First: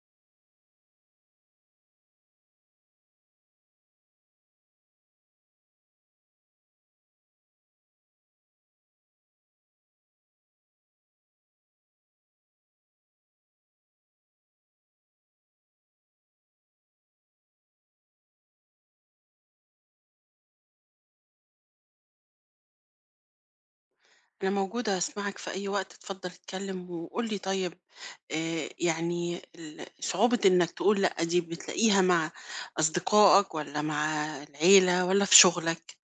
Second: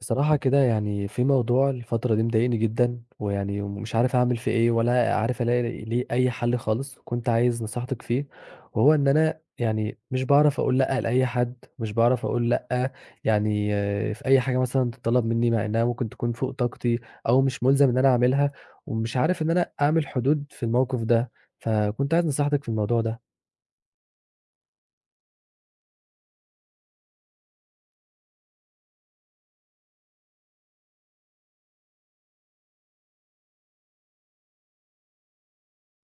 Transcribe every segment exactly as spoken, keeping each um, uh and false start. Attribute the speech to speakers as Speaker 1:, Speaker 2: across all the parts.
Speaker 1: بصراحة كده يعني في موضوع الفترة دي مضايقني جدًا، ويعني ومش عارف أعمل فيه إيه، ولا عارف ألاقي ليه أي حل خالص، وكنت عايز نصيحتِك فيه، وهو إن أنا يعني مش باعرف أقول لأ لأي حد، مش باعرف أقول لأ يعني آه، في أي حاجة مثلًا تتطلب مني، مع إنها ممكن تكون فوق طاقتي، أو مش ملزم إن أنا أعملها، ومش عارف إن أنا أعمل حدود في الموقف ده، فكنت عايز نصيحتِك في الموضوع ده.
Speaker 2: أنا موجودة أسمعك في أي وقت، اتفضل اتكلم وقول لي. طيب آه، يعني ال- صعوبة إنك تقول لأ دي بتلاقيها مع أصدقائك، ولا مع العيلة، ولا في شغلك؟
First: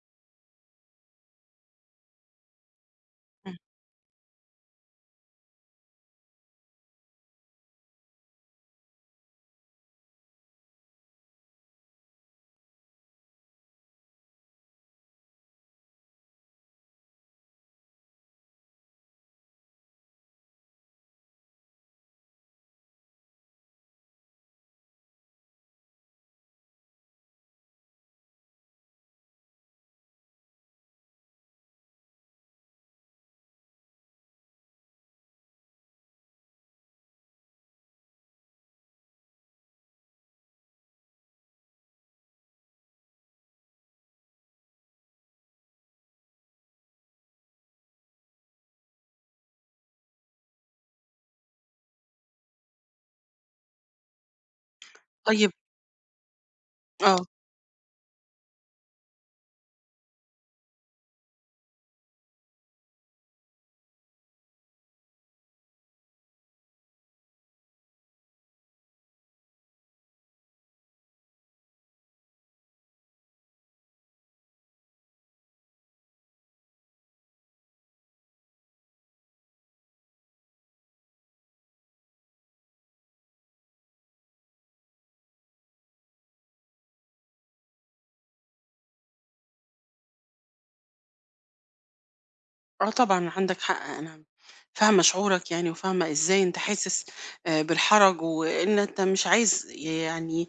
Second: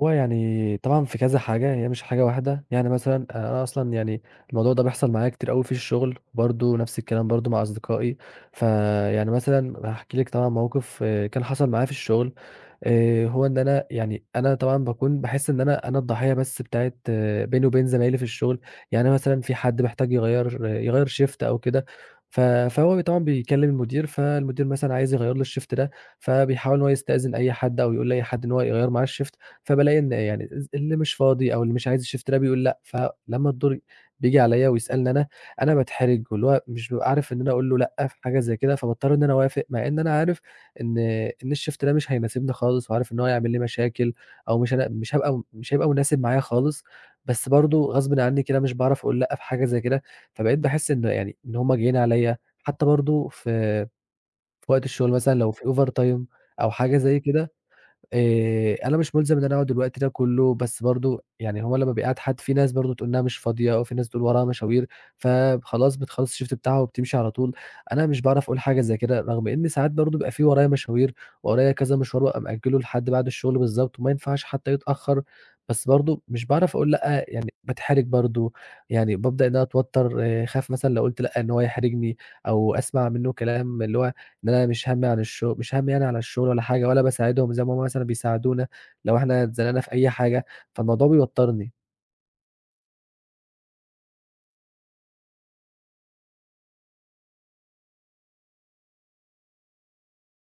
Speaker 1: هو يعني طبعًا في كذا حاجة، هي مش حاجة واحدة، يعني مثلًا آه،
Speaker 2: مم.
Speaker 1: أنا أصلًا يعني الموضوع ده بيحصل معايا كتير أوي في الشغل، برضه نفس الكلام برضه مع أصدقائي، فيعني مثلًا هاحكي لِك طبعًا موقف آه، كان حصل معايا في الشغل. آآ هو إن أنا يعني أنا طبعًا باكون باحس إن أنا أنا الضحية بس بتاعة آه، بيني وبين زمايلي في الشغل. يعني أنا مثلًا في حد محتاج يغيّر آه، يغيّر shift أو كده، ف فهو طبعًا بيكلّم المدير، فالمدير مثلًا عايز يغيّر له الshift ده، فبيحاول إن هو يستأذن أي حد أو يقول لأي حد إن هو يغيّر معاه الshift، فبالاقي إن يعني الز اللي مش فاضي أو اللي مش عايز الshift ده بيقول لأ، فلمّا الدور بييجي عليّا ويسألني أنا، أنا باتحرج واللي هو مش بابقى عارف إن أنا أقول له لأ في حاجة زي كده، فباضطر إن أنا أوافق، مع إن أنا عارف إن إن الشيفت ده مش هيناسبني خالص، وعارف إن هو هيعمل لي مشاكل، أو مش هن مش هابقى مش هيبقى مناسب معايا خالص، بس برضه غصبٍ عني كده مش باعرف أقول لأ في حاجة زي كده، فبقيت باحس إن يعني إن هم جايين عليَّ، حتى برضه في في وقت الشغل مثلًا
Speaker 2: طيب.
Speaker 1: لو في overtime أو حاجة
Speaker 2: آه
Speaker 1: زي كده. آآ أنا مش مُلزم إن أنا أقعد الوقت ده كُلّه، بس برضه يعني هو لمّا بيقعد حد في ناس برضه تقول إنها مش فاضية أو في ناس تقول وراها مشاوير، فخلاص بتخلّص الشيفت بتاعها وبتمشي على طول، أنا مش باعرف أقول حاجة زي كده، رغم إن ساعات برضه بيبقى في ورايا مشاوير، ورايا كذا مشوار وأبقى مأجّله لحد بعد الشغل بالضبط وما ينفعش حتى يتأخّر، بس برضه مش باعرف أقول لأ، يعني باتحرج برضه، يعني بابدأ إن أنا أتوتّر، خايف مثلًا لو قُلت لأ إن هو يحرجني أو أسمع منّه كلام اللي هو إن أنا مش هَمّي عن الشغل، مش هَمّي يعني على الشغل ولا حاجة، ولا باساعدهم زي ما هُم مثلًا بيساعدونا لو إحنا اتزنقنا في أي حاجة، فالموضوع بيوتّرني.
Speaker 2: آه طبعًا عندك حق. أنا فاهمة شعورك، يعني وفاهمة إزاي أنت حاسس آآ بالحرج، وإن أنت مش عايز يعني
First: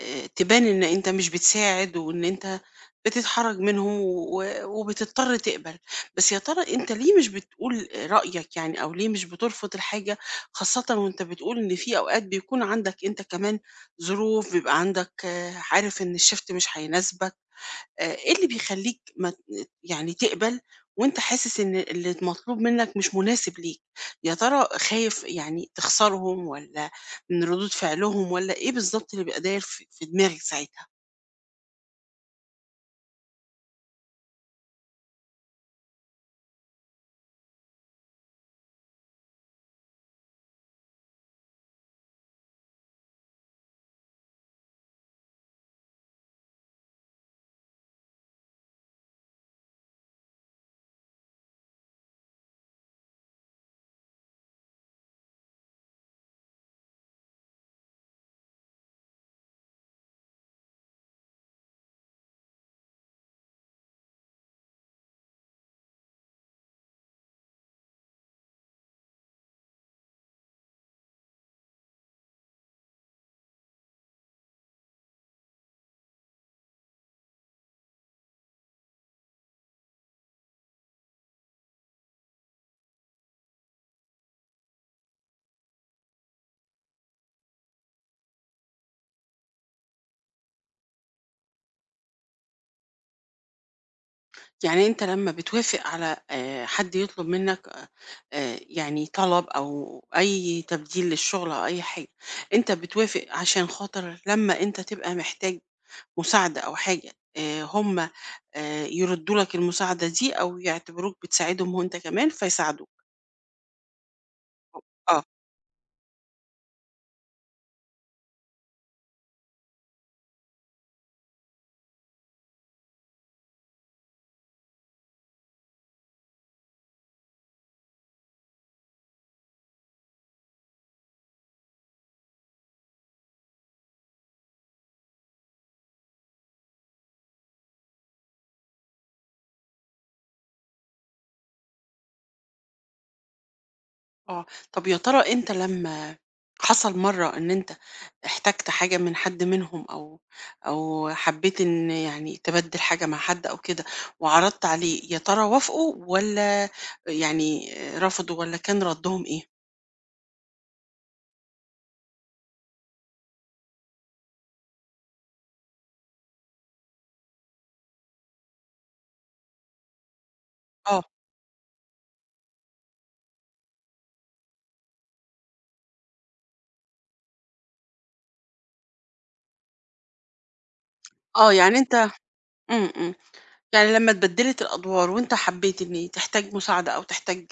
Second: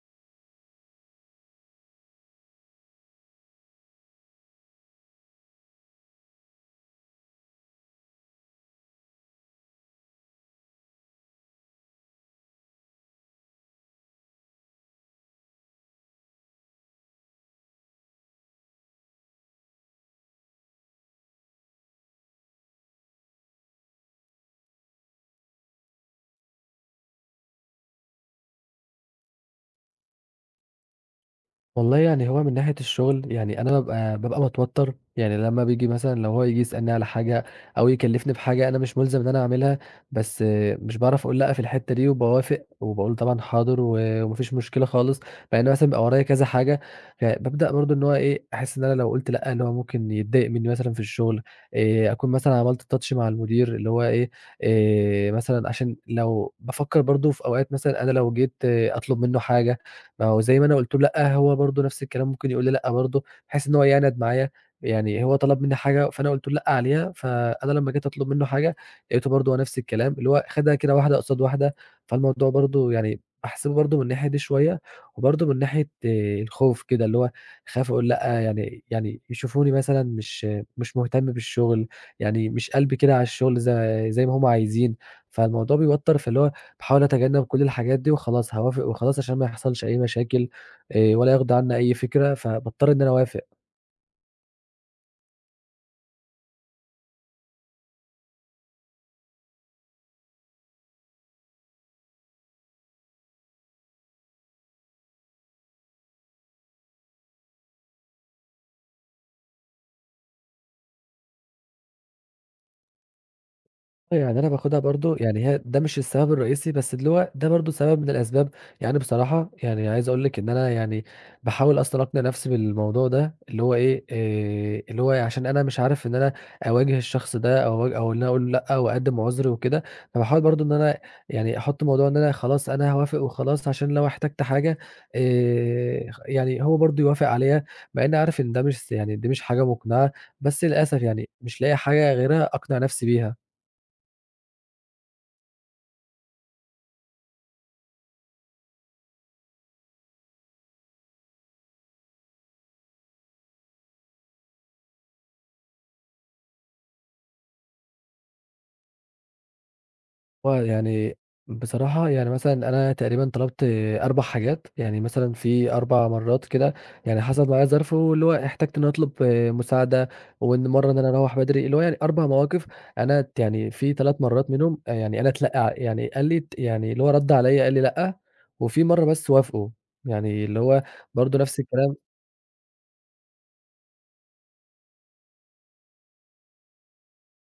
Speaker 2: آآ تبان إن أنت مش بتساعد، وإن أنت بتتحرج منهم و وبتضطر تقبل. بس يا ترى أنت ليه مش بتقول رأيك يعني، أو ليه مش بترفض الحاجة، خاصةً وأنت بتقول إن في أوقات بيكون عندك أنت كمان ظروف، بيبقى عندك، آه، عارف إن الشيفت مش هيناسبك. آآ، إيه اللي بيخلّيك ما ت يعني تقبل وأنت حاسس إن اللي مطلوب منك مش مناسب ليك؟ يا ترى خايف يعني تخسرهم، والّا من ردود فعلهم، والّا إيه بالضبط اللي بيبقى داير في في دماغك ساعتها؟
Speaker 1: والله يعني هو من ناحية الشغل يعني أنا بابقى بابقى متوتر، يعني لما بيجي مثلًا لو هو ييجي يسألني على حاجة أو يكلّفني بحاجة أنا مش ملزم إن أنا أعملها، بس آه، مش باعرف أقول لأ في الحتّة دي، وباوافق وباقول طبعًا حاضر و وما فيش مشكلة خالص، مع إن مثلًا بيبقى ورايا كذا حاجة. فبابدأ برضه إن هو إيه، أحس إن أنا لو قُلت لأ اللي هو ممكن يتضايق منّي مثلًا في الشغل، آآ أكون مثلًا عملت touch مع المدير اللي هو إيه. آآ مثلًا عشان لو بافكّر برضه في أوقات مثلًا أنا لو جيت آه، أطلب منّه حاجة، ما هو زي ما أنا قُلت له لأ، هو برضه نفس الكلام ممكن يقول لي لأ برضه، بحيث إن هو يعند معايا. يعني هو طلب منّي حاجة فأنا قُلت له لأ عليها، فأنا لمّا جيت أطلب منّه حاجة لقيته برضه هو نفس الكلام، اللي هو خدها كده واحدة قصاد واحدة، فالموضوع برضه يعني باحسبه برضه من الناحية دي شوية، وبرضه من ناحية آه، الخوف كده اللي هو خايف أقول لأ يعني يعني يشوفوني مثلًا مش مش مهتم بالشغل، يعني مش قلبي كده على الشغل زي زي ما هُم عايزين، فالموضوع بيوتّر، فاللي هو باحاول أتجنب كل الحاجات دي وخلاص هاوافق وخلاص عشان ما يحصلش أي مشاكل، آآ ولا يغضي عنّي أي فكرة، فباضطر إن أنا أوافق.
Speaker 2: يعني أنت لمّا بتوافق على آآ، حد يطلب منك، آآ، آآ، يعني طلب أو أي تبديل للشغل أو أي حاجة، أنت بتوافق عشان خاطر لمّا أنت تبقى محتاج مساعدة أو حاجة، آآ هم آآ يردّوا لك المساعدة دي أو يعتبروك بتساعدهم وأنت كمان فيساعدوك.
Speaker 1: آه، يعني أنا باخدها برضه
Speaker 2: آه،
Speaker 1: يعني هي ده مش السبب الرئيسي، بس اللي هو ده برضه سبب من الأسباب. يعني بصراحة يعني عايز أقول لِك إن أنا يعني باحاول أصلًا أقنع نفسي بالموضوع ده، اللي هو إيه، آآ اللي هو عشان أنا مش عارف إن أنا أواجه الشخص ده أو أواج أو إن أنا أقول له لأ وأقدّم عُذر وكده. فباحاول برضه إن أنا يعني أحُط موضوع إن أنا خلاص أنا هاوافق وخلاص عشان لو احتجت حاجة آآ خ يعني هو برضه يوافق عليها، مع إنّي عارف إن ده مش س يعني دي مش حاجة مقنعة، بس للأسف يعني مش لاقي حاجة غيرها أقنع نفسي بيها.
Speaker 2: آه. طَب يا ترى أنت لمّا حصل مرّة إن أنت احتجت حاجة من حد منهم، أو أو حبّيت إن يعني تبدّل حاجة مع حد أو كده وعرضت عليه، يا ترى وافقوا والّا يعني رفضوا، والّا كان ردّهم إيه؟
Speaker 1: هو يعني بصراحة يعني مثلًا أنا تقريبًا طلبت أربع حاجات، يعني مثلًا في أربع مرات كده، يعني حصل معايا ظرف واللي هو احتجت إني أطلب مساعدة، وإن مرة إن
Speaker 2: آه،
Speaker 1: أنا أروّح بدري، اللي هو يعني أربع مواقف. أنا ت يعني في ثلاث مرات منهم يعني أنا اتلق يعني قال لي ت يعني اللي هو رَد عليَّ قال لي لأ، وفي مرة بس وافقوا، يعني اللي هو برضه
Speaker 2: آه.
Speaker 1: نفس
Speaker 2: يعني أنت،
Speaker 1: الكلام.
Speaker 2: إمم، إمم. يعني لمّا اتبدّلت الأدوار وأنت حبّيت إن تحتاج مساعدة أو تحتاج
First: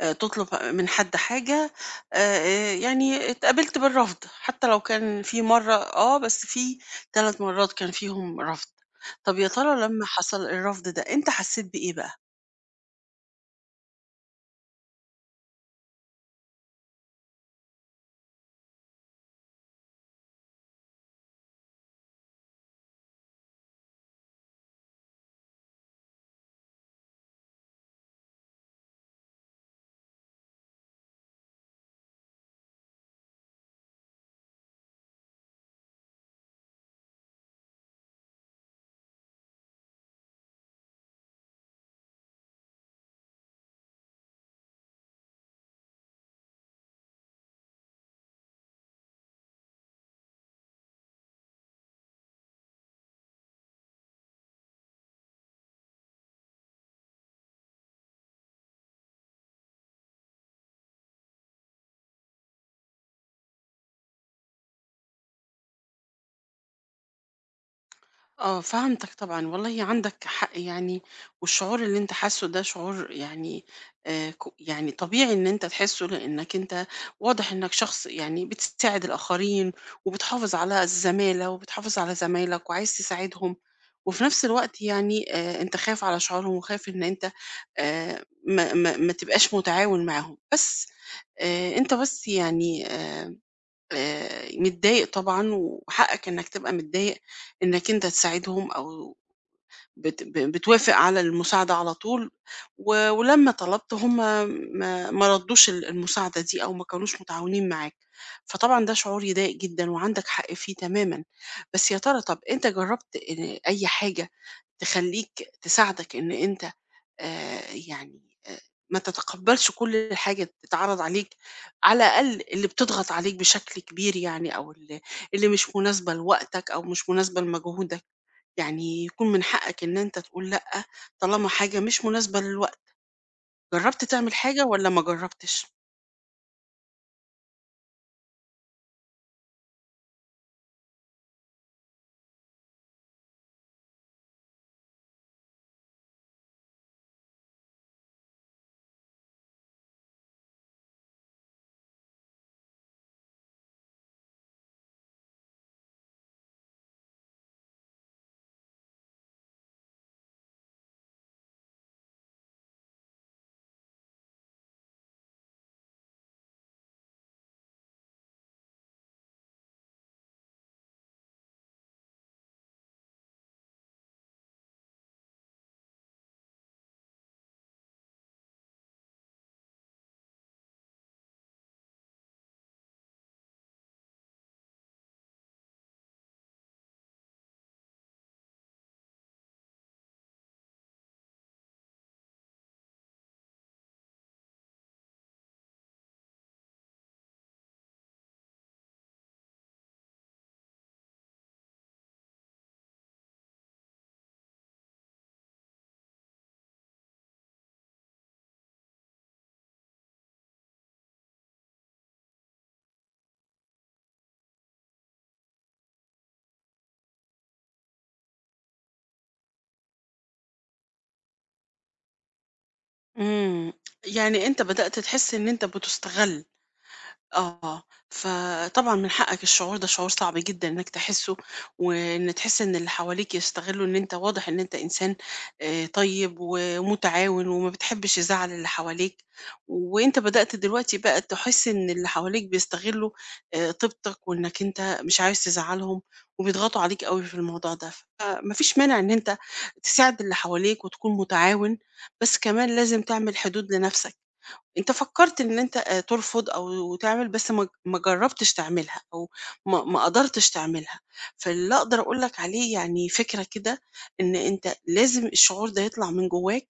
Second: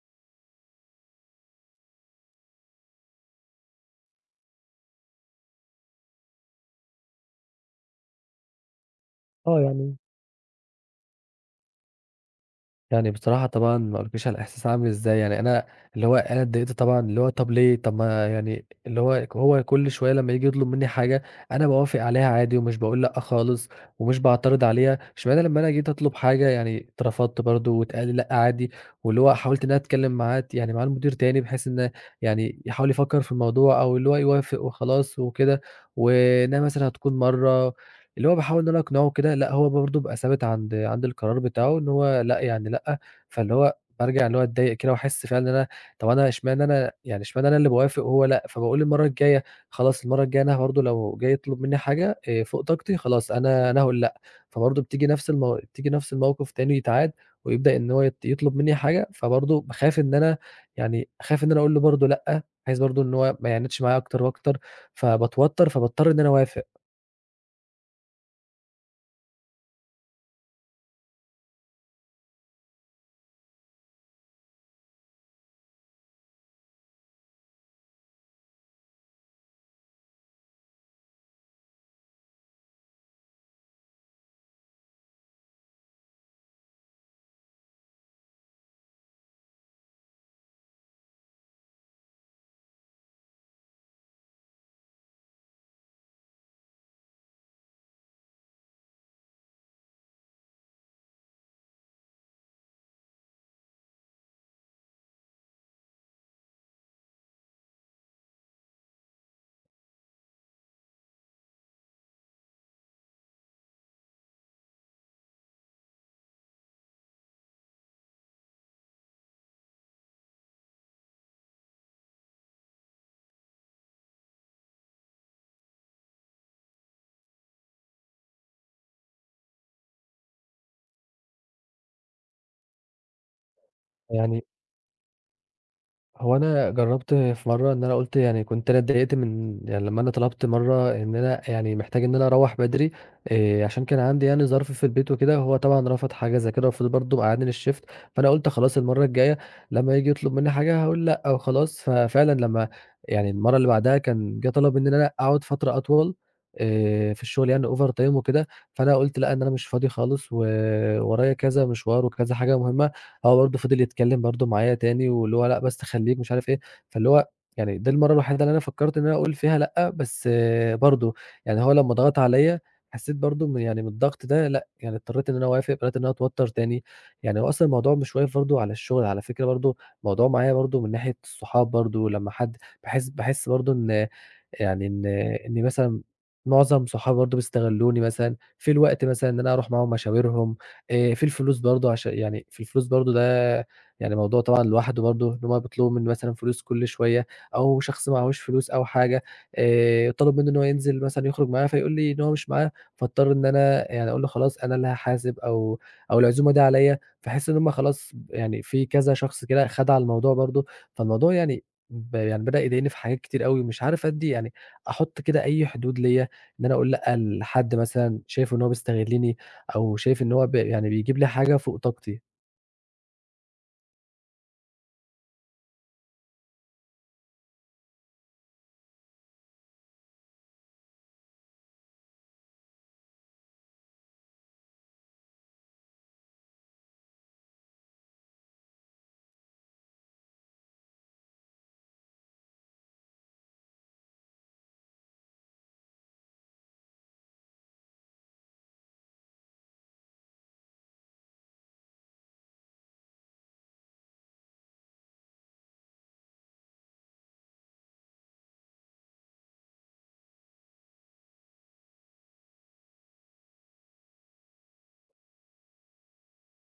Speaker 2: آآ تطلب من حد حاجة، آآ يعني اتقابلت بالرفض، حتى لو كان في مرّة آه، بس في ثلاث مرّات كان فيهم رفض. طَب يا
Speaker 1: آه
Speaker 2: ترى
Speaker 1: يعني
Speaker 2: لمّا حصل الرفض ده، أنت حسّيت بإيه بقى؟
Speaker 1: يعني بصراحة طبعًا ما أقولكيش على الإحساس عامل إزاي، يعني أنا اللي هو أنا اتضايقت طبعًا، اللي هو طَب ليه؟ طَب ما يعني اللي هو هو كل شوية لمّا ييجي يطلب منّي حاجة أنا باوافق عليها عادي، ومش باقول لأ خالص ومش باعترض عليها، اشمعنى لمّا أنا جيت أطلب حاجة يعني اترفضت برضه واتقال لي لأ عادي. واللي هو حاولت إن أنا أتكلّم معاه ت يعني مع المدير تاني، بحيث إن يعني يحاول يفكّر في الموضوع أو اللي هو يوافق وخلاص وكده، وإنها مثلًا هتكون مرّة، اللي هو باحاول إن أنا أقنعه كده، لأ هو برضه بيبقى ثابت عند عند القرار بتاعه إن هو لأ يعني لأ. فاللي هو بارجع اللي هو أتضايق كده وأحس فعلًا إن أنا، طب أنا إشمعنى أنا يعني إشمعنى أنا اللي باوافق وهو لأ، فباقول المرّة الجاية خلاص المرّة الجاية أنا برضه لو جاي يطلب منّي حاجة آآ فوق طاقتي خلاص أنا أنا هاقول لأ. فبرضه بتيجي نفس المو بتيجي نفس الموقف تاني يتعاد، ويبدأ إن هو يط يطلب منّي حاجة، فبرضه باخاف إن أنا يعني أخاف إن أنا أقول له برضه لأ، بحيث برضه إن هو ما يعاندش معايا أكتر وأكتر، فباتوتر فباضطر إن أنا أوافق.
Speaker 2: آه، فهمتك طبعًا، والله عندك حق يعني. والشعور اللي أنت حاسّه ده شعور يعني آآ، ك يعني طبيعي إن أنت تحسّه، لإنّك أنت واضح إنّك شخص يعني بتساعد الآخرين، وبتحافظ على الزمالة، وبتحافظ على زمايلك، وعايز تساعدهم، وفي نفس الوقت يعني، آآ، أنت خايف على شعورهم، وخايف إن أنت آآ، ما ما ما تبقاش متعاون معاهم، بس آآ، أنت بس يعني آآ آآ متضايق طبعًا وحقك إنّك تبقى متضايق إنّك أنت تساعدهم، أو بت ب بتوافق على المساعدة على طول، و ولمّا طلبت هم ما ما ردّوش ال المساعدة دي، أو ما كانوش متعاونين معاك. فطبعًا ده شعور يضايق جدًا وعندك حق فيه تمامًا. بس يا ترى، طَب أنت جرّبت آآ أي حاجة تخلّيك تساعدك إن أنت آآ يعني آآ ما تتقبّلش كل حاجة بتتعرض عليك، على الأقل اللي بتضغط عليك بشكل كبير يعني، أو ال اللي مش مناسبة لوقتك أو مش مناسبة لمجهودك. يعني يكون من حقك إن أنت تقول لأ، طالما حاجة مش مناسبة للوقت. جرّبت تعمل
Speaker 1: يعني
Speaker 2: حاجة والّا ما جرّبتش؟
Speaker 1: هو أنا جرّبت في مرّة إن أنا قُلت يعني كنت أنا اتضايقت من يعني لمّا أنا طلبت مرّة إن أنا يعني محتاج إن أنا أروّح بدري، آآ، عشان كان عندي يعني ظرف في البيت وكده، هو طبعًا رفض حاجة زي كده وفضل برضه مقعّدني للshift، فأنا قُلت خلاص المرّة الجاية لمّا ييجي يطلب منّي حاجة هاقول لأ وخلاص. ففعلًا لمّا يعني المرّة اللي بعدها كان جه طلب إن أنا أقعد فترة أطول، آآ، في الشغل يعني overtime وكده، فأنا قُلت لأ، إن أنا مش فاضي خالص وورايا كذا مشوار وكذا حاجة مهمة. هو برضه فضل يتكلّم برضه معايا تاني، واللي هو لأ بس خلّيك مش عارف إيه. فاللي هو يعني دي المَرّة الوحيدة اللي أنا فكّرت إن أنا أقول فيها لأ، بس برضه يعني هو لمّا ضغط عليّا حسّيت برضه من يعني من الضغط ده لأ، يعني اضطريت إن أنا أوافق، بدأت إن أنا أتوتّر تاني. يعني هو أصلًا الموضوع مش واقف برضه على الشغل، على فكرة برضه الموضوع معايا برضه من ناحية الصحاب برضه، لمّا حد باحس باحس برضه إن يعني إن إن مثلًا معظم صحابي برضه بيستغلّوني، مثلًا في الوقت مثلًا إن أنا أروح معاهم مشاويرهم، آآ في الفلوس برضه، عشان يعني في الفلوس برضه ده يعني موضوع طبعًا لوحده برضه، إن هُم بيطلبوا منّي مثلًا فلوس كل شوية أو شخص معاهوش فلوس أو حاجة، آآ طلب منّه إن هو ينزل مثلًا يخرج معايا فيقول لي إن هو مش معاه، فاضطر إن أنا يعني أقول له خلاص أنا اللي هاحاسب أو أو العزومة دي عليّا، فاحس إن هُم خلاص يعني في كذا شخص كده خَد على الموضوع برضه، فالموضوع يعني ب يعني بدأ يضايقني في حاجات كتير أوي، مش عارف أدّي يعني أحُط كده أي حدود ليّا، إن أنا أقول لأ لحد مثلًا شايف إن هو بيستغلّني، أو شايف إن هو ب يعني بيجيب لي حاجة فوق طاقتي.
Speaker 2: إمم، يعني أنت بدأت تحس إن أنت بتُستغل. آه، فطبعًا من حقك. الشعور ده شعور صعب جدًا إنك تحسّه، وإن تحس إن اللي حواليك يستغلّوا، إن أنت واضح إن أنت إنسان آآ طيب ومتعاون وما بتحبّش الزعل اللي حواليك، وأنت بدأت دلوقتي بقى تحس إن اللي حواليك بيستغلّوا آآ طيبتك وإنك أنت مش عايز تزعّلهم، وبيضغطوا عليك أوي في الموضوع ده. فما فيش مانع إن أنت تساعد اللي حواليك وتكون متعاون، بس كمان لازم تعمل حدود لنَفْسك. أنت فكّرت إن أنت آآ ترفض أو تعمل، بس ما ج ما جرّبتش تعملها، أو ما ما قدرتش تعملها. فاللي أقدر أقول لك عليه يعني فكرة كده، إن أنت لازم الشعور ده يطلع من جوّاك.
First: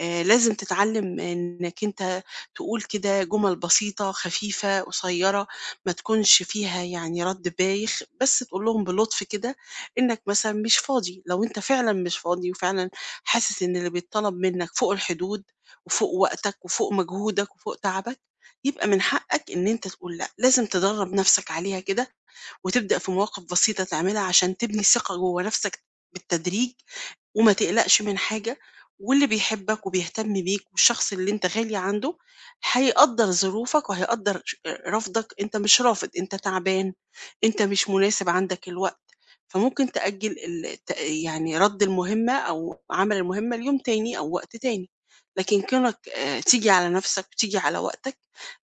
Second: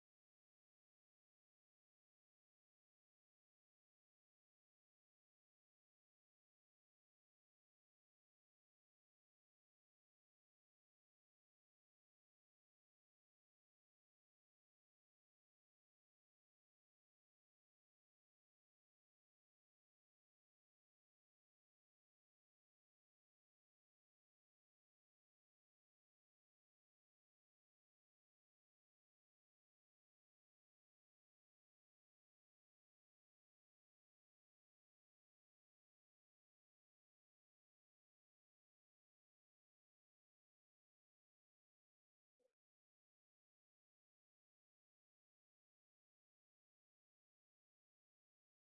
Speaker 2: آآ لازم تتعلّم إنّك أنت تقول كده جُمل بسيطة، خفيفة، قصيّرة، ما تكونش فيها يعني رَد بايخ، بس تقول لهم بلطف كده إنّك مثلًا مش فاضي، لو أنت فعلًا مش فاضي وفعلًا حاسس إن اللي بيتطلب منّك فوق الحدود، وفوق وقتك وفوق مجهودك وفوق تعبك، يبقى من حقك إن أنت تقول لأ. لازم تدرّب نفْسك عليها كده، وتبدأ في مواقف بسيطة تعملها عشان تبني ثقة جوّه نفْسك بالتدريج، وما تقلقش من حاجة. واللي بيحبك وبيهتم بيك والشخص اللي أنت غالي عنده هيقدّر ظروفك وهيقدّر ش رفضك. أنت مش رافض، أنت تعبان، أنت مش مناسب عندك الوقت. فممكن تأجّل ال ت يعني رَد المهمة أو عمل المهمة ليوم تاني أو وقت تاني. لكن كونك آآ تيجي على نَفْسك وتيجي على وقتك،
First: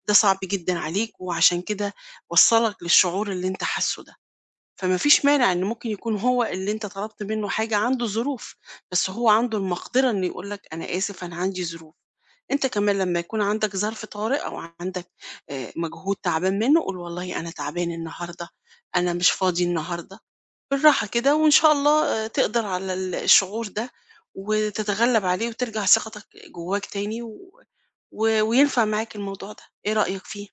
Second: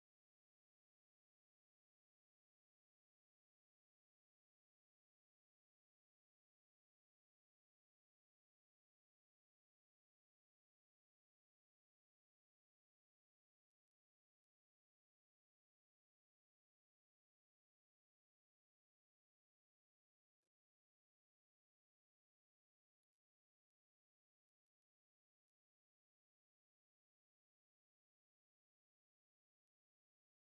Speaker 2: ده صعب جدًا عليك، وعشان كده وصّلك للشعور اللي أنت حاسّه ده. فما فيش مانع إن ممكن يكون هو اللي أنت طلبت منه حاجة عنده ظروف، بس هو عنده المقدرة إنه يقول لك أنا آسف أنا عندي ظروف. أنت كمان لما يكون عندك ظرف طارئ أو عندك آآ مجهود تعبان منه، قُل والله أنا تعبان النهارده، أنا مش فاضي النهارده. بالراحة كده، وإن شاء الله آه، تقدر على ال الشعور ده وتتغلب عليه وترجع ثقتك جواك تاني و و وينفع معاك الموضوع ده. إيه رأيك فيه؟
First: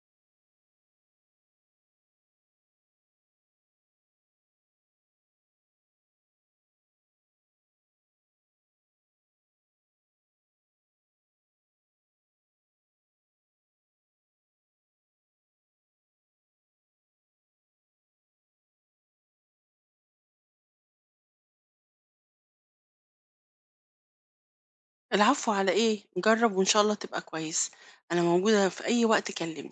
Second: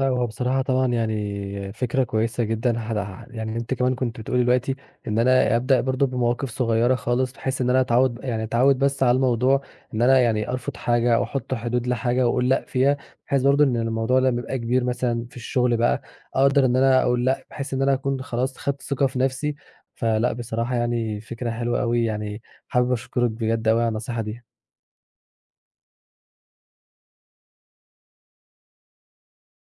Speaker 1: لأ، هو بصراحة طبعًا يعني فكرة كويسة جدًا هد ه يعني أنتِ كمان كنتِ بتقولي دلوقتي إن أنا أبدأ برضه بمواقف صغيرة خالص، بحيث إن أنا أتعوّد يعني أتعوّد بس على الموضوع، إن أنا يعني أرفض حاجة أو أحط حدود لحاجة وأقول لأ فيها، بحيث برضه إن الموضوع لمّا يبقى كبير مثلًا في الشغل بقى، أقدر إن أنا أقول لأ، بحيث إن أنا أكون خلاص خدت ثقة في نفسي. فلأ بصراحة يعني فكرة حلوة أوي، يعني حابب أشكرِك بجد أوي على النصيحة دي.
Speaker 2: العفو على إيه؟ جرب وإن شاء الله تبقى كويس. أنا موجودة في أي وقت كلمني.